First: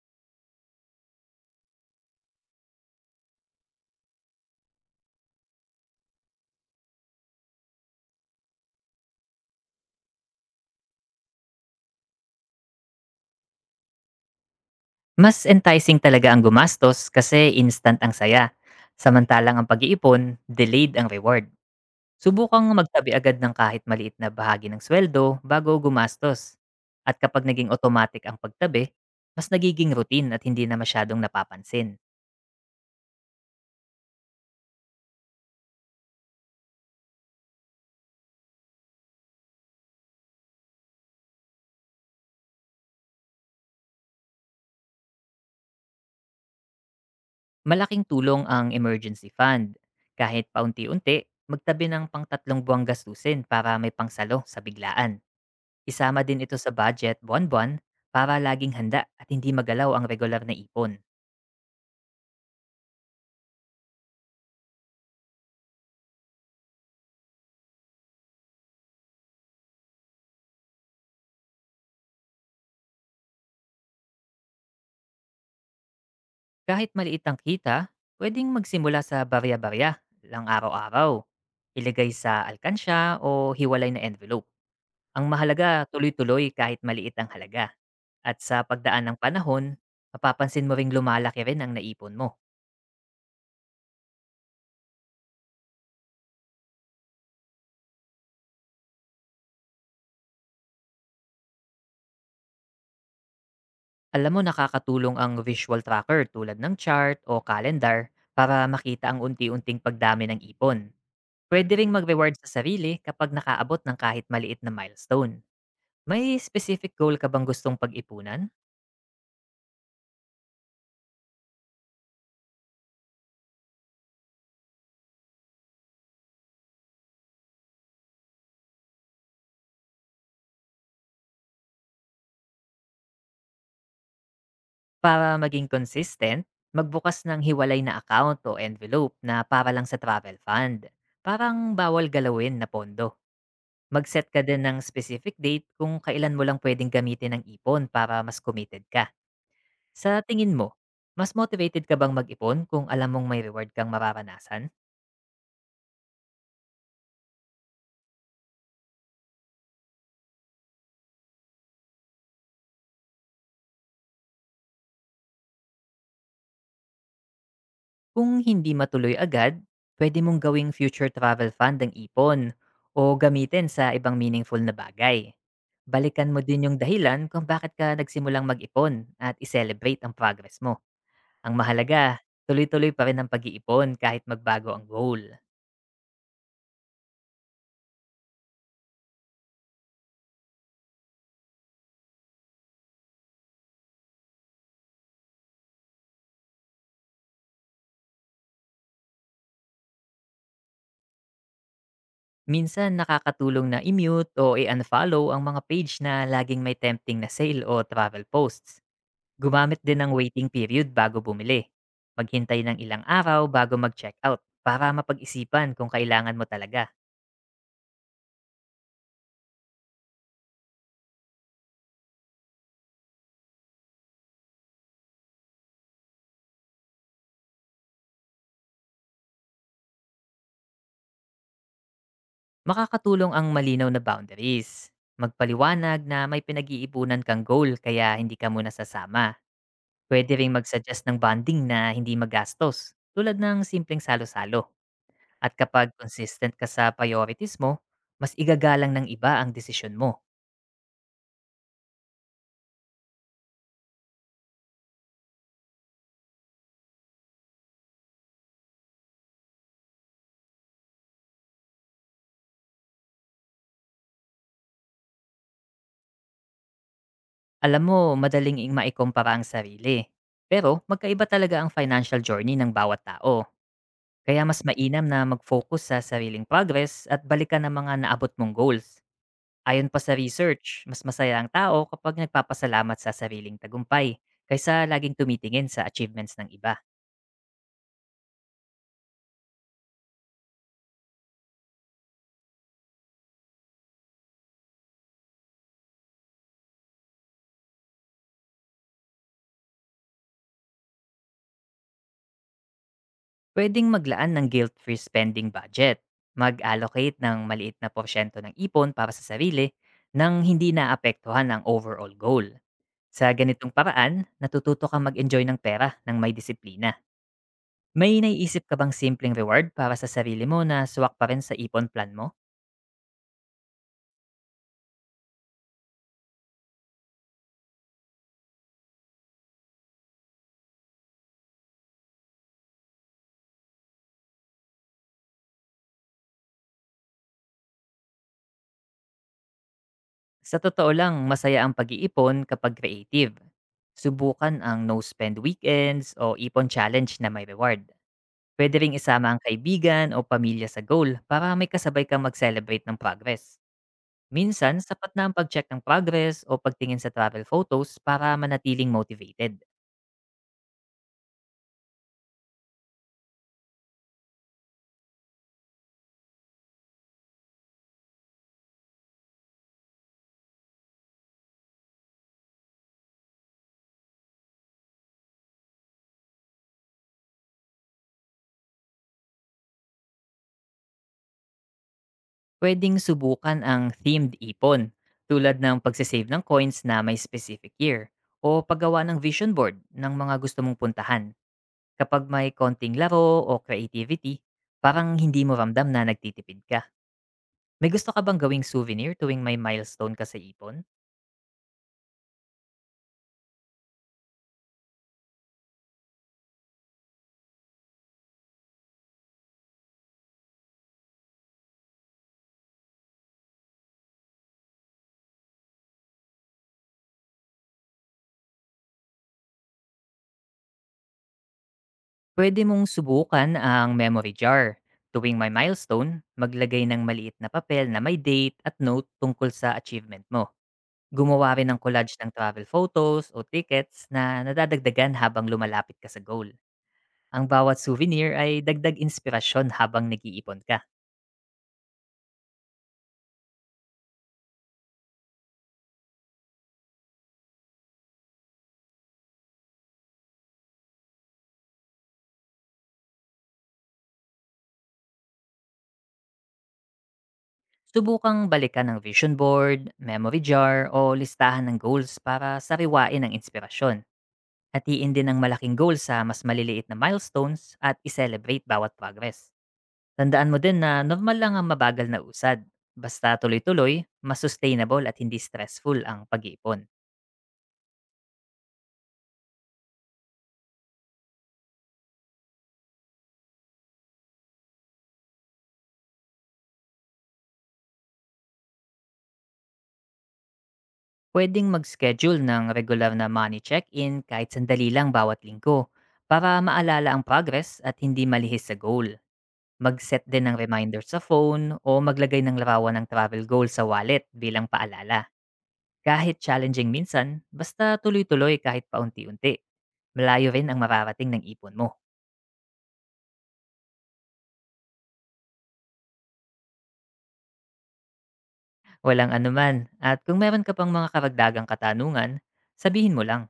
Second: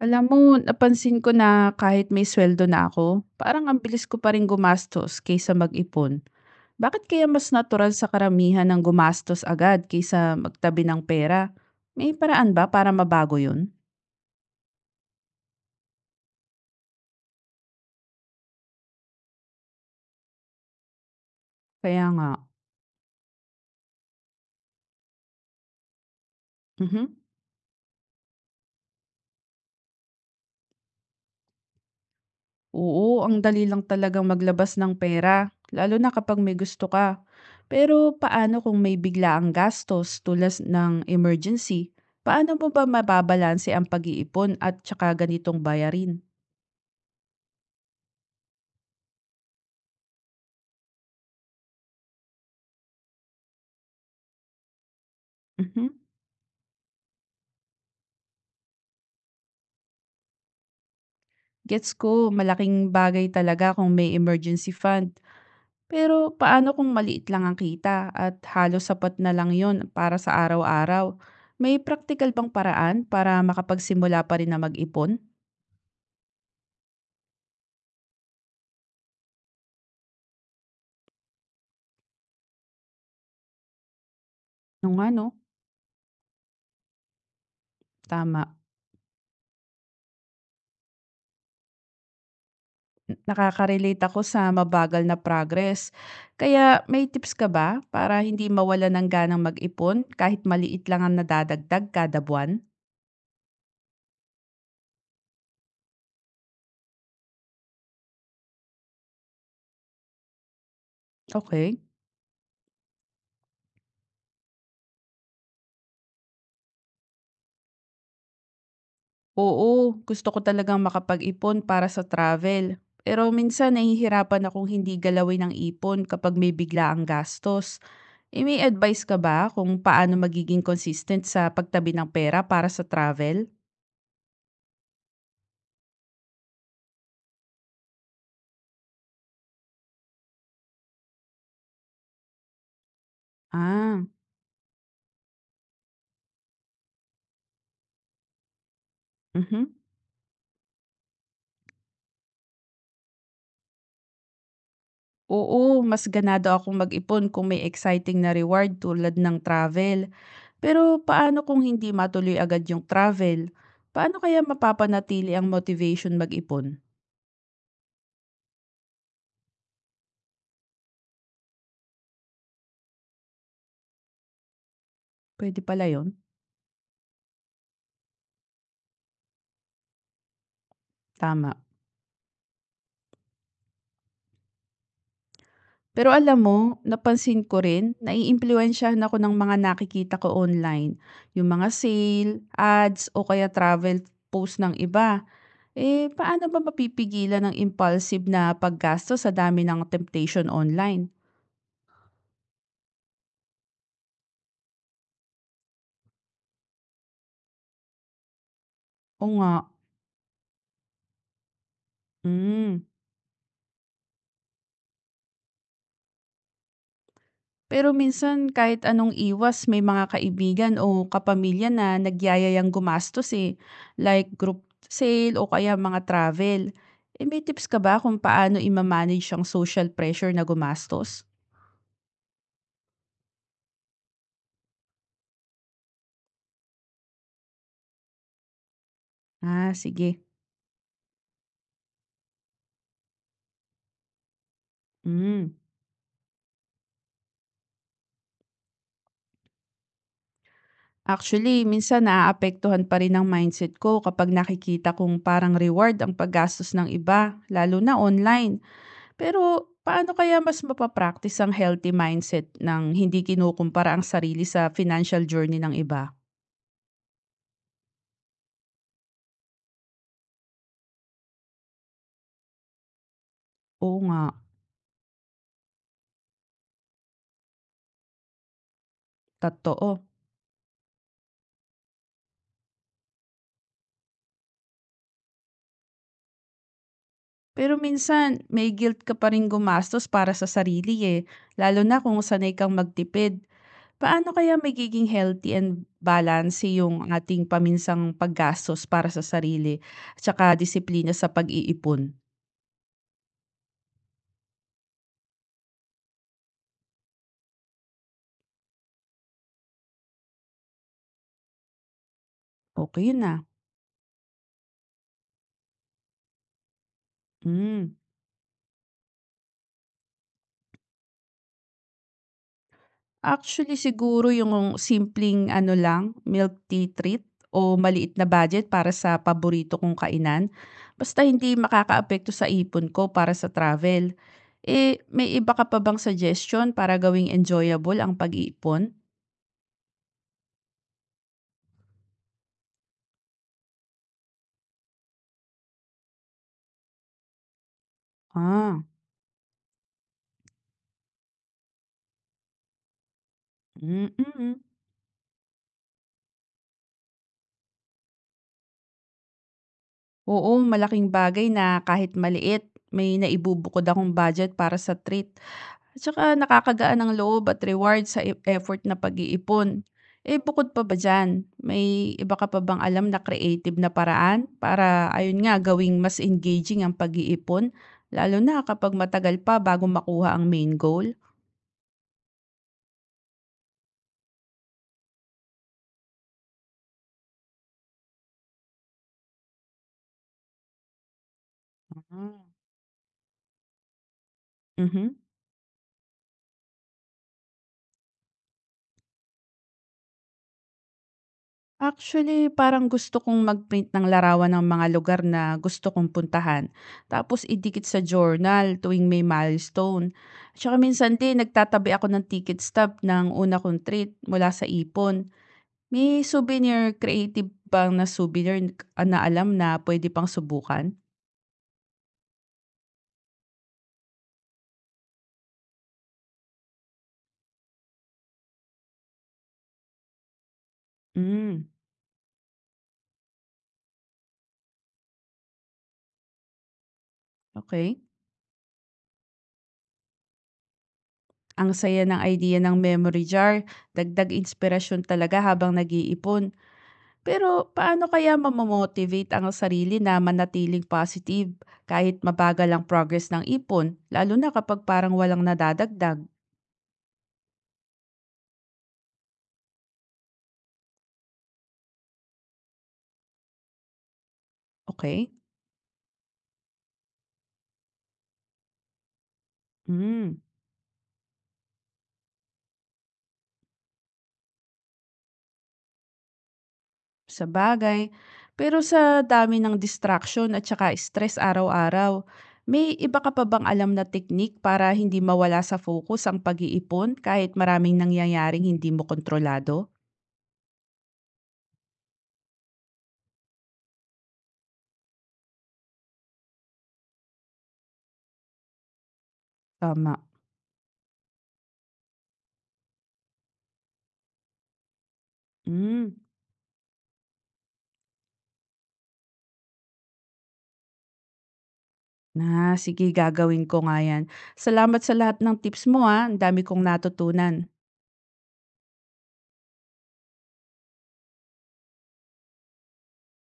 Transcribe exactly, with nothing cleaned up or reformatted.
Alam mo, napansin ko na kahit may sweldo na ako, parang ang bilis ko pa rin gumastos kaysa mag-ipon. Bakit kaya mas natural sa karamihan ng gumastos agad kaysa magtabi ng pera? May paraan ba para mabago yun? Mas enticing talaga ang gumastos kasi instant ang saya. Samantalang ang pag-iipon, delayed ang reward. Kaya nga. Subukang magtabi agad ng kahit maliit na bahagi ng sweldo bago gumastos. Mhm. At kapag naging automatic ang pagtabi, mas nagiging routine at hindi na masyadong napapansin. Oo, ang dali lang talagang maglabas ng pera, lalo na kapag may gusto ka. Pero paano kung may bigla ang gastos tulad ng emergency? Paano mo ba mababalanse ang pag-iipon at tsaka ganitong bayarin? Malaking tulong ang emergency fund. Kahit paunti-unti, magtabi ng pangtatlong buwang gastusin para may pangsalo sa biglaan. Mhm. Isama din ito sa budget buwan-buwan para laging handa at hindi magalaw ang regular na ipon. Gets ko, malaking bagay talaga kung may emergency fund. Pero paano kung maliit lang ang kita at halos sapat na lang yon para sa araw-araw? May practical bang paraan para makapagsimula pa rin na mag-ipon? Kahit maliit ang kita, pwedeng magsimula sa barya-barya lang araw-araw. Ilagay sa alkansya o hiwalay na envelope. No nga no. Ang mahalaga, tuloy-tuloy kahit maliit ang halaga. At Tama. sa pagdaan ng panahon, mapapansin mo ring lumalaki rin ang naipon mo. N- Nakaka-relate ako sa mabagal na progress. Kaya may tips ka ba para hindi mawala ng ganang mag-ipon kahit maliit lang ang nadadagdag kada buwan? Alam mo, nakakatulong ang visual tracker tulad ng chart o calendar para makita ang unti-unting pagdami ng ipon. Pwede Okay. ring mag-reward sa sarili kapag nakaabot ng kahit maliit na milestone. May specific goal ka bang gustong pag-ipunan? Oo, gusto ko talagang makapag-ipon para sa travel. Pero minsan nahihirapan akong hindi galawin ang ipon kapag may bigla ang gastos. Eh, may advice ka ba kung paano magiging consistent sa pagtabi ng pera para sa travel? Para maging consistent, magbukas ng hiwalay na account o envelope na para lang sa travel fund. Parang bawal galawin na pondo. Ah. Mag-set ka din ng specific date kung kailan mo lang pwedeng gamitin ang ipon para mas committed ka. Mhm. Sa tingin mo, mas motivated ka bang mag-ipon kung alam mong may reward kang mararanasan? Oo, mas ganado akong mag-ipon kung may exciting na reward tulad ng travel. Pero paano kung hindi matuloy agad yung travel? Paano kaya mapapanatili ang motivation mag-ipon? Kung hindi matuloy agad, pwede mong gawing future travel fund ang ipon o gamitin sa ibang meaningful na bagay. Pwede pala yun. Balikan mo din yung dahilan kung bakit ka nagsimulang mag-ipon at i-celebrate ang progress mo. Ang Tama. mahalaga, tuloy-tuloy pa rin ang pag-iipon kahit magbago ang goal. Pero alam mo, napansin ko rin, naiimpluwensyahan ako ng mga nakikita ko online. Yung mga sale, ads, o kaya travel post ng iba. Eh, paano ba mapipigilan ng impulsive na paggasto sa dami ng temptation online? Minsan nakakatulong na i-mute o i-unfollow ang mga page na laging may tempting na sale o travel posts. O nga. Gumamit din ng waiting period bago bumili. Maghintay ng Mm. ilang araw bago mag-checkout para mapag-isipan kung kailangan mo talaga. Pero minsan kahit anong iwas may mga kaibigan o kapamilya na nagyayayang gumastos, eh, like group sale o kaya mga travel. Eh, may tips ka ba kung paano ima ang social pressure na gumastos? Makakatulong ang malinaw na boundaries. Magpaliwanag na may pinag-iipunan kang goal kaya hindi ka muna sasama. Ah, sige. Pwede ring mag-suggest ng bonding na hindi magastos, tulad ng simpleng salo-salo. At Hmm. kapag consistent ka sa priorities mo, mas igagalang ng iba ang desisyon mo. Actually, minsan naaapektuhan pa rin ang mindset ko kapag nakikita kong parang reward ang paggastos ng iba, lalo na online. Pero paano kaya mas mapa ang healthy mindset ng hindi kinukumpara ang sarili sa financial journey ng iba? Alam mo, madaling ing maikumpara ang sarili. Pero magkaiba talaga ang financial journey ng bawat tao. Oo nga. Kaya mas mainam na mag-focus sa sariling progress at balikan ang mga naabot mong goals. Ayon Totoo. pa sa research, mas masaya ang tao kapag nagpapasalamat sa sariling tagumpay kaysa laging tumitingin sa achievements ng iba. Pero minsan, may guilt ka pa rin gumastos para sa sarili eh, lalo na kung sanay kang magtipid. Paano kaya magiging healthy and balance yung ating paminsang paggastos para sa sarili, tsaka disiplina sa pag-iipon? Pwedeng maglaan ng guilt-free spending budget, mag-allocate ng maliit na porsyento ng ipon para sa sarili nang hindi naapektuhan ang overall goal. Okay Sa na. ganitong paraan, natututo kang mag-enjoy ng pera ng may disiplina. Mm. May naiisip ka bang simpleng reward para sa sarili mo na swak pa rin sa ipon plan mo? Actually, siguro yung simpleng ano lang, milk tea treat o maliit na budget para sa paborito kong kainan. Basta hindi makakaapekto sa ipon ko para sa travel. Eh, may iba ka pa bang suggestion para gawing enjoyable ang pag-iipon? Sa totoo lang, masaya ang pag-iipon kapag creative. Subukan ang no-spend weekends o ipon challenge na may reward. Pwede Ah. ring isama ang kaibigan o pamilya sa goal para may kasabay kang mag-celebrate ng progress. Mm-mm. Minsan, sapat na ang pag-check ng progress o pagtingin sa travel photos para manatiling motivated. Oo, malaking bagay na kahit maliit, may naibubukod akong budget para sa treat. At saka nakakagaan ng loob at reward sa e- effort na pag-iipon. Eh bukod pa ba dyan, may iba ka pa bang alam na creative na paraan para ayun nga gawing mas engaging ang pag-iipon? Lalo na kapag matagal pa bago makuha ang main goal? Pwedeng subukan ang themed ipon tulad ng pagsisave ng coins na may specific year o paggawa ng vision board ng mga gusto mong puntahan. Kapag Mm. may konting laro o creativity, Mhm. parang hindi mo ramdam na nagtitipid ka. May gusto ka bang gawing souvenir tuwing may milestone ka sa ipon? Actually, parang gusto kong mag-print ng larawan ng mga lugar na gusto kong puntahan. Tapos idikit sa journal tuwing may milestone. Tsaka minsan din, nagtatabi ako ng ticket stub ng una kong treat mula sa ipon. May souvenir creative bang na souvenir n- na alam na pwede pang subukan? Pwede mong subukan ang memory jar. Tuwing may milestone, maglagay ng maliit na papel na may date at note tungkol sa achievement mo. Gumawa Mm, rin ng collage ng travel photos o tickets na nadadagdagan habang lumalapit ka sa goal. Ang bawat okay. souvenir ay dagdag inspirasyon habang nag-iipon ka. Ang saya ng idea ng memory jar, dagdag inspirasyon talaga habang nag-iipon. Pero paano kaya mamo-motivate ang sarili na manatiling positive kahit mabagal ang progress ng ipon, lalo na kapag parang walang nadadagdag? Subukang balikan ng vision board, memory jar o listahan ng goals para sariwain ang inspirasyon. Hatiin Okay. din ang malaking goal sa mas maliliit na milestones at i-celebrate bawat progress. Hmm. Tandaan mo din na normal lang ang mabagal na usad. Basta tuloy-tuloy, mas sustainable at hindi stressful ang pag-iipon. Sa bagay. Pero sa dami ng distraction at saka stress araw-araw, may iba ka pa bang alam na teknik para hindi mawala sa focus ang pag-iipon kahit maraming nangyayaring hindi mo kontrolado? Pwedeng mag-schedule ng regular na money check-in kahit sandali lang bawat linggo para maalala ang progress at hindi malihis sa goal. Tama. Mag-set din ng reminder sa phone o maglagay ng larawan ng travel goal sa wallet bilang paalala. Hmm. Kahit challenging minsan, basta tuloy-tuloy kahit paunti-unti. Malayo rin ang mararating ng ipon mo. Na, sige, gagawin ko nga yan. Salamat sa lahat ng tips mo, ah, ang dami kong natutunan. Walang anuman. At kung meron ka pang mga karagdagang katanungan, sabihin mo lang.